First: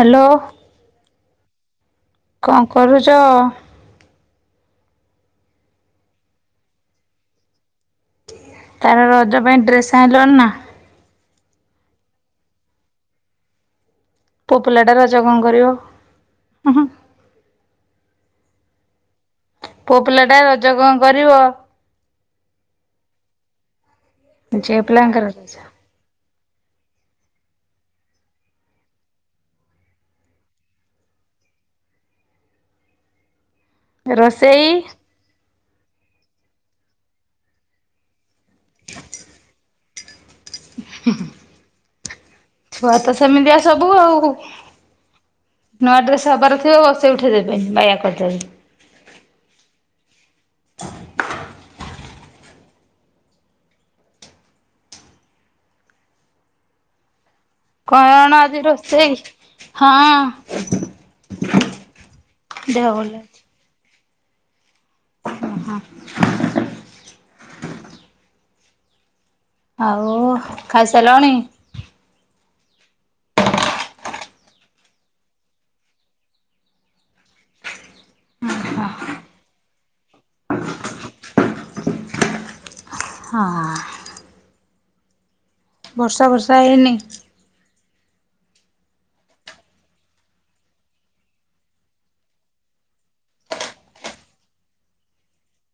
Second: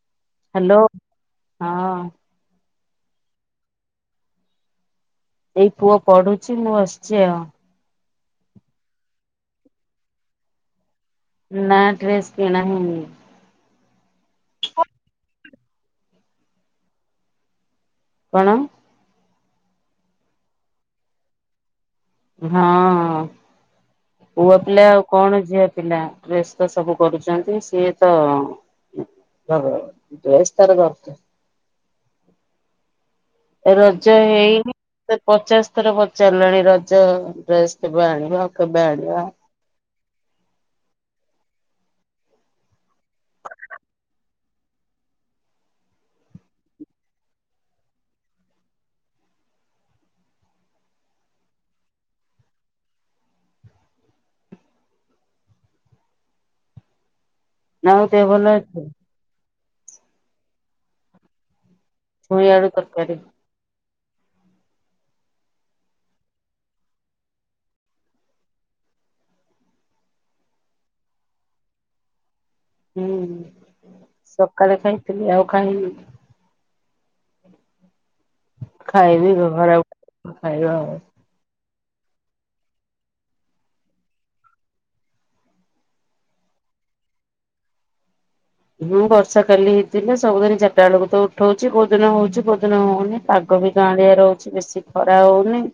Hello. Hello ହଁ। କଣ କରୁଛ? ଏଇ ପୁଅ ପଢୁଛି ମୁଁ ଅସଛି ଆଉ। ତାର ରଜ ପାଇଁ ଡ୍ରେସ୍ ଆଣିଲଣିି ନା? ନା ଡ୍ରେସ୍ କିଣା ହେଇନି। ପୁଅ ପିଲାଟା ରଜା କଣ କରିବ [unintelligible] କଣ? ପୁଅ ପିଲାଟା ରଜ କଣ କରିବ? ହଁ ପୁଅ ଝିଅ ପିଲା ଆଉ ପିଲାଙ୍କର କଣ ରଜ ଝିଅ ପିଲା ଡ୍ରେସ୍ ତ ସବୁ କରୁଛନ୍ତି ସିଏ ତ [unintelligible] ରଜ ରୋଷେଇ ହେଇନି ସିଏ ପଚାଶ ଥର ପଚାରିଲାଣି ରଜ ଡ୍ରେସ୍ କେବେ ଆଣିବା ଆଉ? କେବେ ଆଣିବା? [unintelligible] ଛୁଆ ତ ସେମିତିଆ ସବୁ ଆଉ। ନୂଆ ଡ୍ରେସ୍ ହବାର ଥିବ ବସେଇ ଉଠେଇଦେବେନି ବାୟା କରିଦେବେ। ନା ଆଉ ଦେହ କଣ ଭଲ ଆଜି ଅଛି ରୋଷେଇ ହଁ। ପୁଳିଆଳୁ, ଦେହ ଭଲ ତରକାରୀ। ଓ ହୋ। ଆଉ ଖାଇସାରିଲଣି? ହୁଁ ସକାଳେ ଖାଇଥିଲି ଆଉ ଖାଇନି। ଖାଇବି [unintelligible] ଖାଇବା ଆଉ ହଁଁ ହଁ। ବର୍ଷା ବର୍ଷା ହେଇନି? ହୁଁ ବର୍ଷା କାଲି ହେଇଥିଲା ସବୁଦିନ ଚାରିଟା ବେଳକୁ ତ ଉଠଉଛି କୋଉଦିନ ହଉଛି କୋଉଦିନ ହଉନି। ପାଗ ବି ଜାଁଳିିଆ ରହୁଛି ବେଶୀ ଖରା ହଉନି।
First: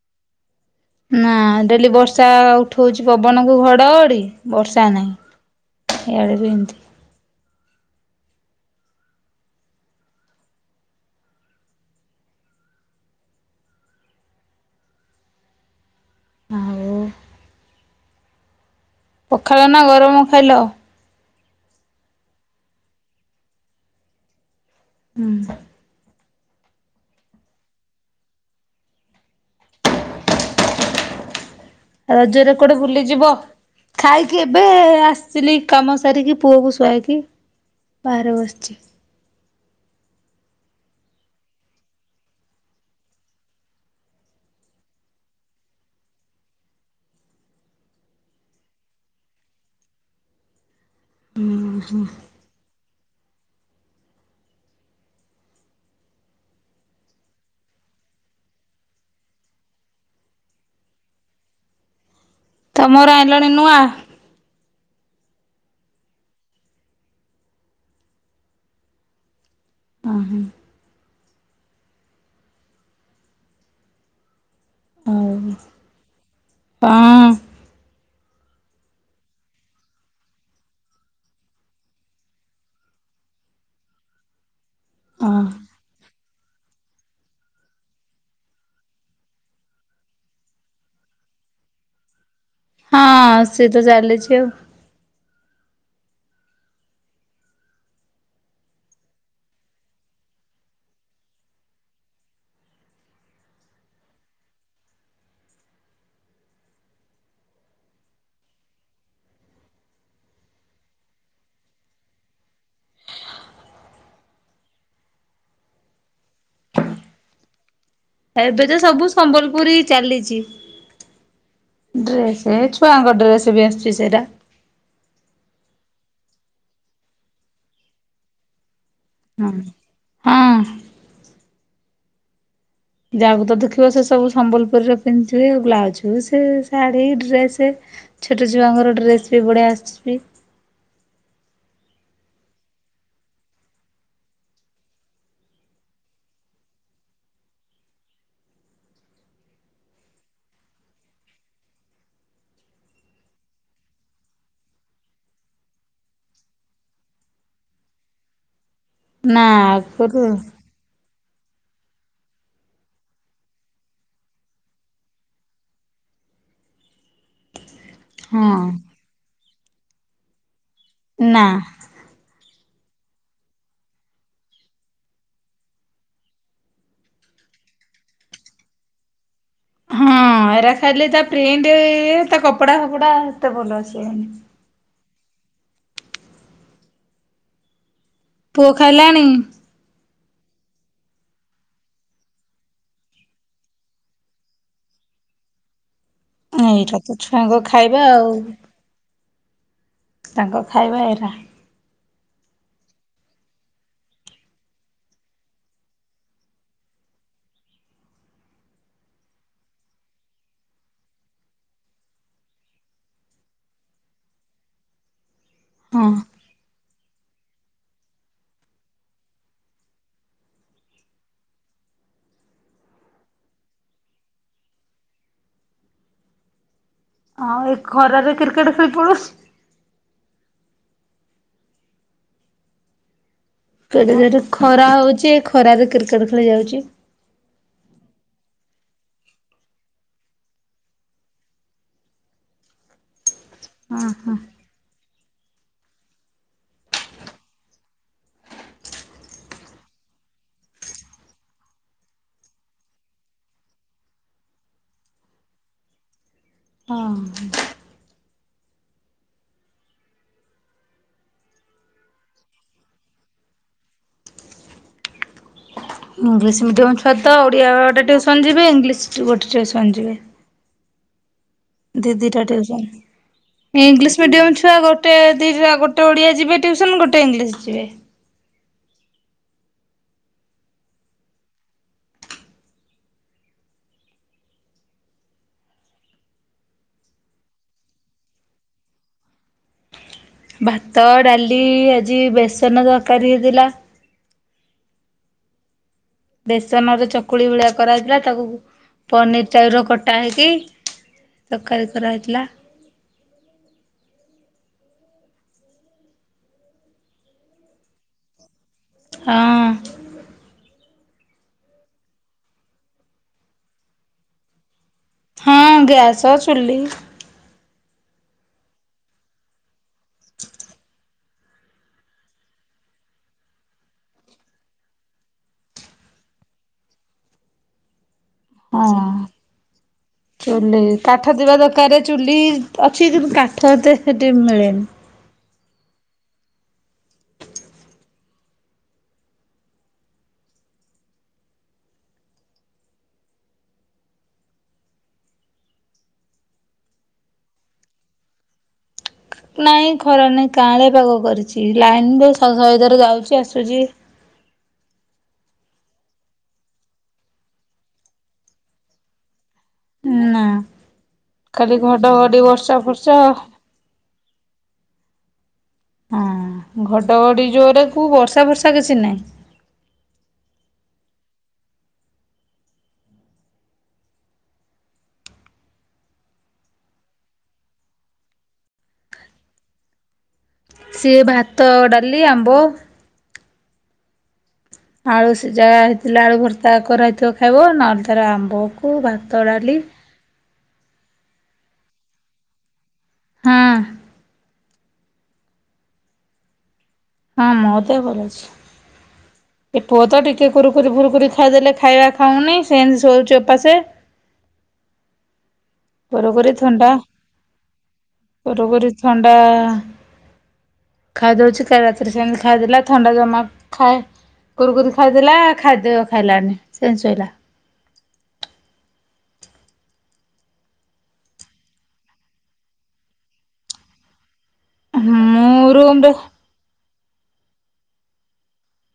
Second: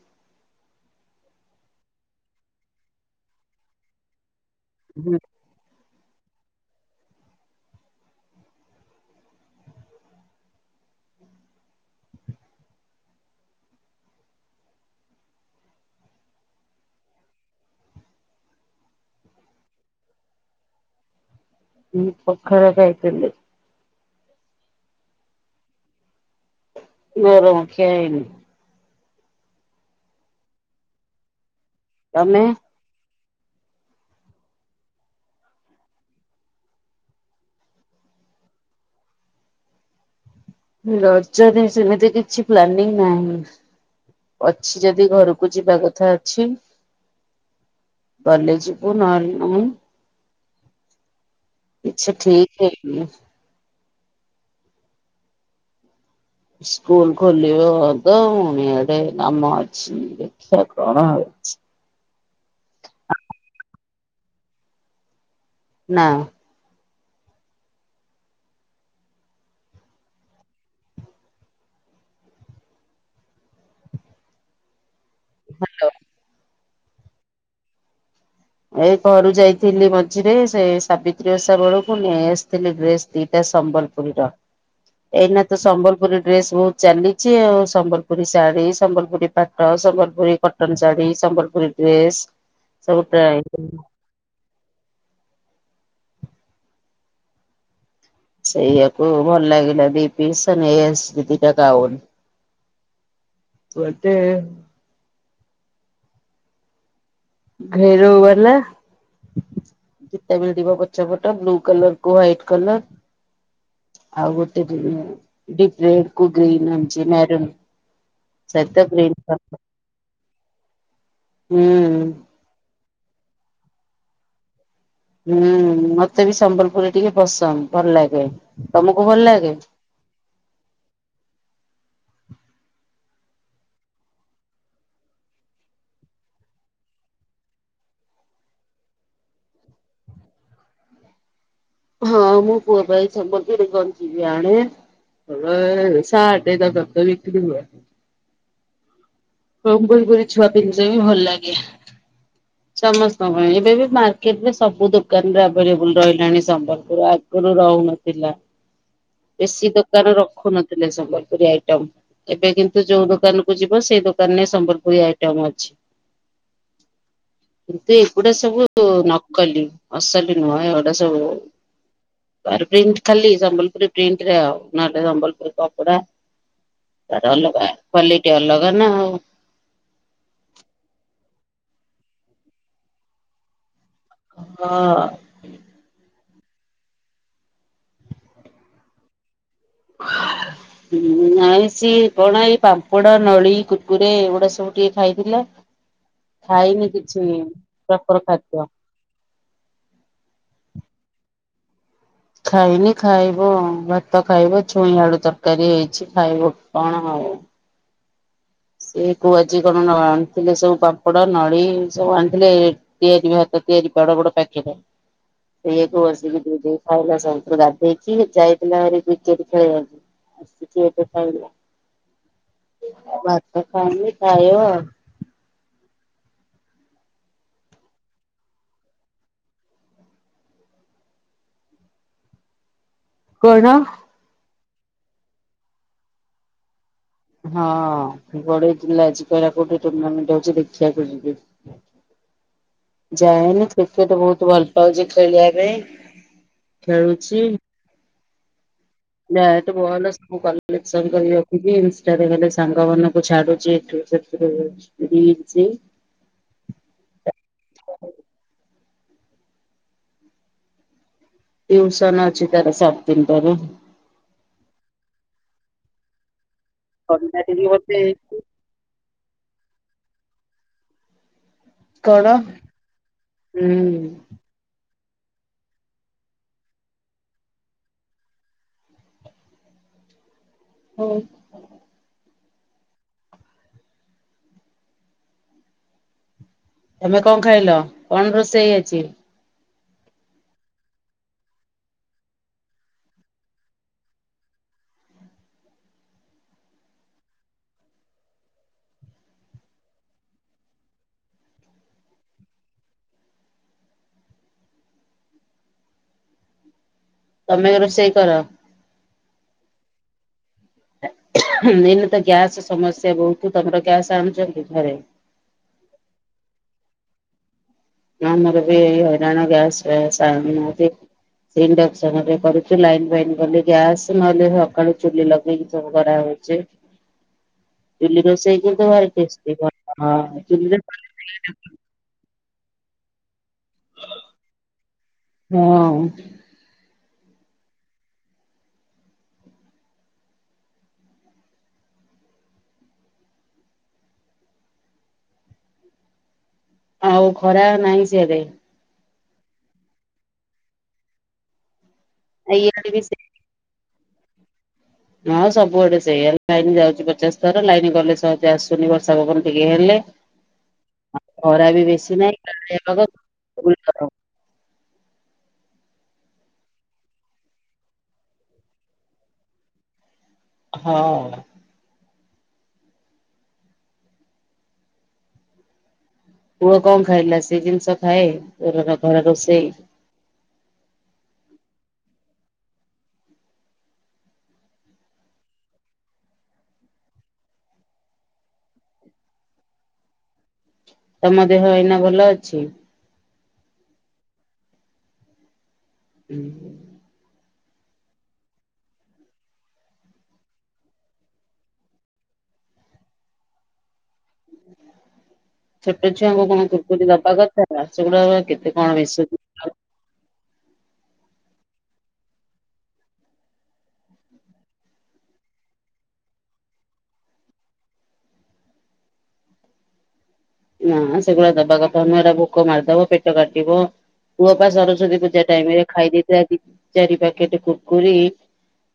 ହଁ ଡେଲି ବର୍ଷା ଉଠଉଛି ପବନ କୁ ଘଡଘଡି ବର୍ଷା ହୁଁ। ନାହିଁ। ଏଇଆଡ଼େ ବି ଏମିତି। ଆଉ ପଖାଳ ନା ଗରମ ଖାଇଲ? ମୁଁପଖାଳ ଖାଇଥିଲି। ହୁଁ। ବର ମୁଖିଆ ଯାଇନି। ତମେ? ରଜରେ କୁଆଡେ ବୁଲିଯିବ? ଖାଇକି ଏବେ ଆସିଥିଲି କାମ ସାରିକି ପୁଅକୁ ଶୁଆଇକି ବାହାରେ ବସିଛି। ରଜଦ ସେମିତି କିଛି ପ୍ଲାନିଂ ନାହିଁ। ଅଛି ଯଦି ଘରକୁ ଯିବା କଥା ଅଛି। ଗଲେ ଯିବୁ ନହେଲେ ନାଇଁ। ଆଛା ଠିକ୍ ହେଇନି। ସ୍କୁଲ ଖୋଲିିବ ଅଦ ମୋଏଆଡେ କାମ ଅଛି। ଦେଖିଆ କଣ ହେଉଛି। ତମର ଆଇିଲଣି ନୂଆଁ? ନା। ହା ହୁଁ। ହାଲୋ। ହଁ। ଏଇ ଘରୁ ଯାଇଥିଲି ମଝିରେ ସେ ସାବିତ୍ରୀ ଓଷା ବେଳକୁ ନେଇ ଆସିଥିଲି ଡ୍ରେସ ଦିଟା ସମ୍ବଲ ପୁରୀର ହଁ ଏଇନା ତ ସମ୍ବଲପୁରୀ ଡ୍ରେସ ବହୁତ ଚାଲିଚି ଆଉ ସମ୍ବଲପୁରୀ ଶାଢୀ ସମ୍ବଲପୁରୀ ପାଟ ସମ୍ବଲପୁରୀ କଟନ ଶାଢୀ ସମ୍ବଲପୁରୀ ଡ୍ରେସ୍ ସବୁ ଟ୍ରାଏ ହଁ ସେ ତ ଚାଲିଛି ଆଉ। ସେଇଆାକୁ ଭଲ ଲାଗିଲା ଦି ପି ସେ ନେଇଆସଛି ଦିଟା ଗାଉନ। ଗୋଟେ ରେରେଉ ଗଲା। ଯେତେ ବେଳେ ଯିବ ପଛ ପଟ ବ୍ଲୁ କଲର କୁ ହ୍ାଇଟ କଲର ଆଉ ଗୋଟେଡି ମ [unintelligible] ଏବେ ତ ସବୁ ସମ୍ବଲପୁରି ଚାଲିଛି। ହୁଁ। ଡ୍ରେସ ଏ ଛୁଆଙ୍କ ଡ୍ରେସ ବି ଆସୁଛି ସେଇଟା। ହୁଁ ମତେ ବି ସମ୍ବଲପୁରୀ ଟିକେ ପସନ୍ଦ ଭଲ ଲାଗେ ତମକୁ ଭଲ ହଁ। ଲାଗେ? ହଁ। ଯାହାକୁ ତ ଦେଖିବ ସେ ସବୁ ସମ୍ବଲପୁରୀରେ ପିନ୍ଧିଥିବେ ଆଉ ବ୍ଲାଉଜ ସେ ଶାଢୀ ଡ୍ରେସ ଛୋଟ ଛୁଆଙ୍କର ଡ୍ରେସ୍ ବି ବଢ଼ିଆ ଆସିଛି। ହଁ ମୁଁ ପୁଅ ପାଇ ସମ୍ବଲରେ କଣ ଯିବେ ଆଣିବେ। ସା ଟେ। ସମ୍ବଲ ପୁରି ଛୁଆ ପିନ୍ଧି ଚ ନ୍ତି ଭଲ ଲାଗେ। ସମସ୍ତଙ୍କ ପାଇଁ ଏବେ ବି ମାର୍କେଟରେ ସବୁ ଦୋକାନରେ ଆଭେଲେବୁଲ ରହିଲାଣି ସମ୍ବଲପୁର ଆ ଗରୁ ରହୁନଥିଲା ନା ବେଶୀ ଦୋକାନ ଆଗରୁ ରଖୁନଥିଲେ ସମ୍ବଲପୁରୀ ଆଇଟମ। ଏବେ କିନ୍ତୁ ଯୋଉ ଦୋକାନ କୁ ଯିବ ସେଇ ଦୋକାନରେ ସମ୍ବଲପୁରୀ ଆଇଟମ ଅଛି। କିନ୍ତୁ ଏଗୁଡା ହଁ ସବୁ ନକଲି ଅସଲି ନୁହେଁ ଏଗୁଡା ସବୁ। ନା ବା ପ୍ରିଣ୍ଟ ଖାଲି ସମ୍ବଲପୁରି ପ୍ରିଣ୍ଟରେ ନ ହେଲେ ସମ୍ବଲପୁର କପଡ଼ା। ତାର ଅଲଗା କ୍ଵାଲିଟି ଅଲଗା ନା ଆଉ। ହଁ ଏରା ଖାଲି ତା ପ୍ରିଣ୍ଟ ତା କପଡା ଫପଡା ଏତେ ଭଲ ଅସି ଵ ନି ହଁ। ପୁଅ ଖାଇଲାଣି। [unintelligible] ହୁଁ ଆଉ ସିଏ କଣ ଏଇ ପାମ୍ପଡ ନଳି କୁଟକୁରେ ଏଗୁଡା ସବୁ ଟିକେ ଖାଇଥିଲା। ଖାଇନି ଏଇଟା ତ କିଛି ଛୁଆଙ୍କ ଖାଇବା ଡଫର୍ ଆଉ ଖାଦ୍ୟ। ତାଙ୍କ ଖାଇବା ଏଇରା। ଖାଇନି ଖାଇବ ଭାତ ଖାଇବ ଛୁଇଁ ଅଳୁ ତରକାରୀ ହେଇଛି ଖାଇବ କଣ ହଉ ସେ କୁ ଆଜି କଣ ନ ଆଣିଥିଲେ ସବୁ ପାମ୍ପଡ ନଳି ସବୁ ଆଣିଥିଲେ ତିଆରି ବି ହାତ ତିଆରି ବଡ ବଡ ପକେଟ ସେଇୟା କୁ ହଁ। ବସିକି ପୁ ଖାଇଲା ସବୁୁ ଗାଧେଇକି ଯାଇଥିଲା ଆରି କ୍ରିକେଟ ଖେଳିବା କୁ। କେକେ ଖାଇଲା ବାତ ଖାଇନି ଖାଇଵ ଆ ହଁ ଏ ଖରାରେ କ୍ରିକେଟ ଖେଳି ପଡୁଛି। କଣ। ଯଠି ଖରା ହଉଛି ଖରାରେ କ୍ରିକେଟ ଖେଳି ଯାଉଛି। ହଁ ବଡେଇ ଥିଲା ଆଜି କହିବା କୋଉଠି ଟୁର୍ଣ୍ଣାମେଣ୍ଟ ହଉଛି ଦେଖିବାକୁ ଯିବି। ଯାଏନି ହଁ କ୍ରିକେଟ ହଁ ବହୁତ ଭଲ ପାଉଛି ଖେଳିବା ପାଇଁ ଖେଳୁଛି। ନା ହେଟୁ ବଲ [unintelligible] ହେଲା ସବୁ କ ରଖୁଛି ଇନଷ୍ଟା ରେ ଖାଲି ସାଙ୍ଗମାନାନଙ୍କୁ ଛାଡୁଚି ଏଠୁ ସେ [unintelligible] ବିଚି ହଁ। [unintelligible] ଟିଉସନ ଅଛି ତାର ସାଢେ ତିନି ଟା ରେ। ଇଂଲିଶ ମିଡ଼ିୟମ୍ ଛୁଆ ତ ଥଣ୍ଡା ଟିକେ ଓଡ଼ିଆ ମତେ ଟେ ଟୀୟୁସନ୍ ଯିବେ ଇଂଲିଶ ଗୋଟେ ଟିଉସନ୍ ଯିବେ। କଣ ଦିଦିଟାସ ଟିଉ ସ ନ୍ ହୁଁ। ଇଂଲିଶ ମିଡିୟମ ଛୁଆ ଗୋ ଗୋଟେ ଦିଇଟା ଗୋଟେ ଓଡିଆ ଯିବେ ଟ୍ୟୁସନ ଗୋଟେ ଇଂଲିଶ ଯିବେ। ହଉ। ତମେ କଣ ଖାଇଲ କଣ ରୋଷେଇ ହେଇଛି। ଭାତ ଡାଲି ଆଜି ବେସନ ତରକାରୀ ହେଇଥିଲା। ବେସନରେ ଚକୁଳି ଭଳିଆ କରାହେଇଥିଲା ତାକୁ ପନିର ଷ୍ଟାଇଲ ର କଟା ହେଇକି ତରକାରୀ କରାହେଇଥିଲା। ତମେ ରୋଷେଇ କର। ହଁ। ମେନ ତ ଗ୍ୟାସ ସମସ୍ୟା ବହୁତ ତମର ଗ୍ୟାସ ଆଣୁଛନ୍ତି ଘରେ। ହଁ ଗ୍ୟାସ ଚୁଲି। ଆମର ବି ହଇରାଣ ଗ୍ୟାସସାୟ ଆଣୁନାହାନ୍ତି। ସେଇ ଇଣ୍ଡକ୍ସନରେ କରୁଚି ଲାଇନ୍ ଫାଇନ୍ ଗଲେ ଗ୍ୟାସ୍ ନହେଲେ ସକାଳୁ ଚୁଲି ଲଗେଇକି ସବୁ କରାହଉଚି। ଚୁଲି ରୋଷେଇ [unintelligible] ହଁ। ଚୁଲି କାଠ ଥିବା ଦରକାର ଚୁଲି ଅଛି କିନ୍ତୁ କାଠ ଏତେ ସେଠି ମିଳେନି। ହଁ। ଆଉ ଖରା ନାହିଁ ସିଆଡେ? ନାଇଁ ଖରା ନାହିଁ କାଁଳିଆ ପାଗ କରିଚି ଲାଇନବି ଶହେ ଇଆଡେ ବି ଥର ସେ ଯାଉଚି ଆସୁଚି। ହଁ ସବୁଆଡ଼େ ସେଇଆ ଲାଇନ୍ ଯାଉଚି ପଚାଶ ଥର ଲାଇନ୍ ଗଲେ ସହଜେ ଆସୁନି ବର୍ଷା ପବନ ଟିକେ ହେଲେ ନା। ଖାଲି ଖରାବି ବେଶୀ ଘଡ଼ଘଡ଼ି ନାହିଁ ବର୍ଷା କାଁଳିଆ ପାଗ ଫର୍ଷା ହଁ [unintelligible] ହଁ ଘଡଘଡି ଜୋରେକୁ ବର୍ଷା ଫର୍ଷା କିଛି ନାହିଁ। ହଁ। ପୁଅ କଣ ଖାଇଲା ସେଜିନିଷ ଖାଏ [unintelligible] ଘରେ ରୋଷେଇ? ସିଏ ଭାତ ଡାଲି ଆମ୍ବ ଆଳୁ ସିଝା ହେଇଥିଲେ ଆଳୁ ଭର୍ତ୍ତା କରା ହେଇଥିବ ଖାଇବ ନହେଲେ ତାର ଆମ୍ବକୁ ଭାତ, ଡାଲି ତମ ଦେହ ଏଇନା ଭଲ ଅଛି? ହୁଁ। ଉଁ ହୁଁ ‌ ହଁ ମୋଦେହ ଭଲ ଅଛି। ଏ ପୁଅତ ଟିକେ କୁରୁକୁରି ଫୁରୁକୁରି ଖାଇଦେଲେ ଖାଇବା ଖାଉନି ସେମିତି ଶୋଉଚି ଓପାସେ। ଛୋଟ ଛୁଆଙ୍କୁ କୁରୁକୁରି କଣ ଥଣ୍ଡା କୁୁରକୁରି ଦବା କଥା ସେଗୁଡା କେତେ କଣ କୁରୁକୁରି ଥଣ୍ଡା ମିଶୁଛି। ଖାଇଦଉଚି କାଲି ରାତିରେ ସେମିତି ଖାଇଦେଲା ଥଣ୍ଡା ଜମା ଥାଏ କୁରୁକୁରି ଖାଇଦେଲା ଖାଦ୍ୟ ଖାଇଲାନି ସେମିତି ଶୋଇଲା। ନା ସେଗୁଡ଼ା ଦବା କଥା ନୁହଁ ହେରା ଭୋକ ମାରିଦବ ପେଟ କାଟିବ ପୁଅପା ସରସ୍ଵତୀ ପୂଜା ମୁଁ ଟାଇମରେ ଖାଇ ରୁମରେ ଦେଇଥିଲା ଦି ଚାରି ପ୍ୟାକେଟ କୁକୁରି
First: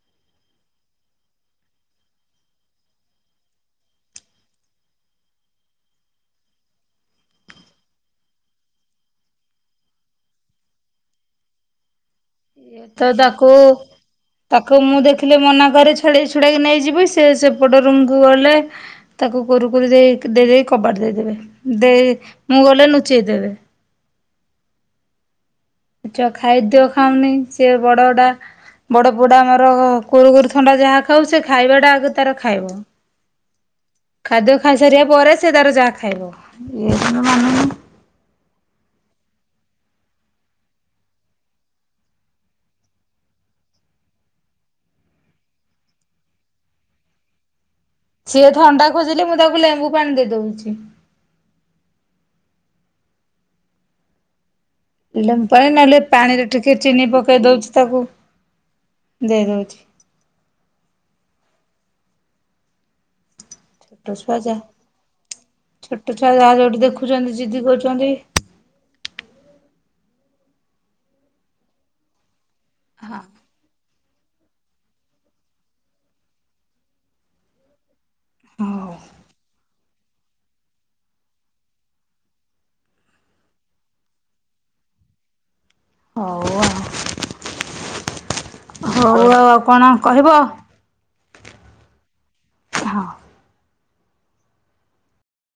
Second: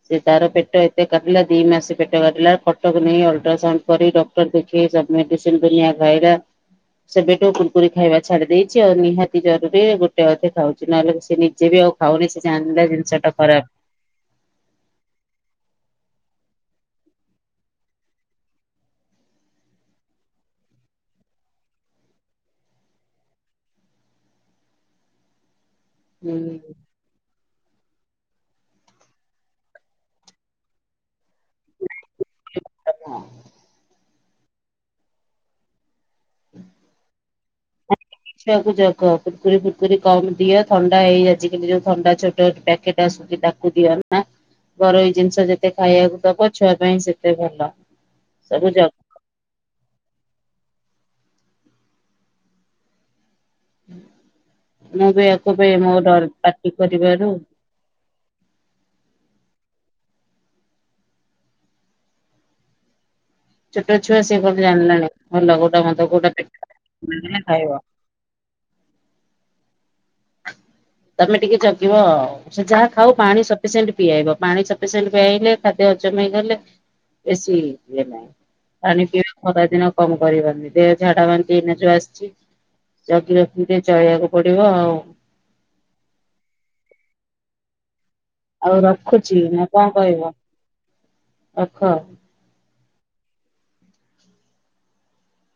ସେ ତାର ପେଟ ଏତେ କାଟିଲା ଦି ମାସେ ପେଟ କାଟିଲା କଟକ ନେଇ ଅଲଟ୍ରାସାଉଣ୍ଡ କରି ଡ ଦେଖି ସବୁ ମେଡ଼ିସିନ୍ ଦୁନିଆ ଖାଇଲା ସେବେଠୁ କୁରୁକୁରି ଖାଇବା ଛାଡ଼ି ଦେଇଚି ଆଉ ନିହାତି ଜରୁରୀରେ ଗୋଟେ ଅଧେ ଖାଉଚି ନହେଲେ ସେ ନିଜେବି ଆଉ ଖାଉନି ସେ ଚାଣିଲା ତ ଜିନିଷଟା ତାକୁ ଖରାପ୍। ତାକୁ ମୁଁ ଦେଖିଲେ ମନା କରେ ଛଡ଼େଇ ଛୁଡ଼ାଇକି ନେଇଯିବି ସେ ସେପଟ ରୁମକୁୁ ଗଲେ ତାକୁ କୁରୁକୁରି ଦେଇ ଦେଇକି କବାଟ ଦେଇଦେବେ ଦେଇ ମୁଁ ଗଲେ ଲୁଚେଇ ଦେବେ। ଆଛ ହୁଁ। ଖାଇଦିଅ ଖାଉନି ସେବଡ଼ଟା ବଡ଼ ପୁଅଟା ଆମର କୁରୁକୁରି ଥଣ୍ଡା ଯାହା ଖାଉ ସେ ଖାଇବାଟା ଆଗ ତାର ଖାଇବ। ଖାଦ୍ୟ ଖାଇସାରିବା ପରେ ସେତାର ଯାହା ଖାଇବ ଇଏତାର ମାନୁନି। [inaudible] ଛୁଆକୁ ଜଗ କୁରୁକୁରି ଫୁରୁକୁରି କମ ଦିଅ ଥଣ୍ଡା ହେଇ ଆଜିକାଲି ଯୋଉ ଥଣ୍ଡା ଛୋଟ ପ୍ୟାକେଟ ଆସୁଚି ତାକୁ ଦିଅନା ଘରୋଇ ଜିନିଷ ଯେତେ ଖାଇବାକୁ ଦବ ଛୁଆ ପାଇଁ ସେତେ ଭଲ। ସିଏ ସବୁ ଥଣ୍ଡା ଜ ଖୋଜିଲେ ମୁଁ ତାକୁ ଲେମ୍ବୁ ପାଣି ଦେଇ ଦଉଚି। [inaudible] ବି ଲେମ୍ବୁ ୟାକୁ ବି ପାଣି ମୋ ନହେଲେ ଡର ପାଣିରେ ପାଟି ଟିକେ ଚିନି କରିବାରୁ ପକେଇ ଦଉଚି ତାକୁ ଦେଇ ଦଉଚି। ଛୋଟ ଛୁଆ ସିଏ କଣ ଜାଣିଲାଣି ଭଲ କୋଉଟା ମନ୍ଦ ଛୋଟ ଛୁଆ କୋଉଟା ଯାହା ଯୋଉଠି ଦେଖୁଛନ୍ତି ମାଗିଲେ ଜିଦି ଖାଇବ। କରୁଛନ୍ତି। ତମେ ଟିକେ ଜଗିବ ଆଉ। ସେ ଯାହା ଖାଉ ପାଣି ସଫିସେଣ୍ଟ୍ ପିଆଇବ ପାଣି ସଫିସେଣ୍ଟ୍ ପିଆଇଲେ ଖାଦ୍ୟ ହଜମ ହେଇଗଲେ ବେସି ଇଏ ନାହିଁ। ହଉ ପାଣି ପିଇବା ଖରା ଦିନ କମ୍ କରିବନି ଦେହ ଝାଡା ବାନ୍ତି ଏଇନା ଯୋଉ ଆସିଚି। ଜଗି ରଖିକି ଟିକେ ଚଳିବାକୁ ପଡିବ ଆଉ। ହଉ ଆଉ। ଆଉ ହଉ ରଖୁଛି ଆଉ ଆଉ ନା କଣ କହିବ ରଖ। ହଁ।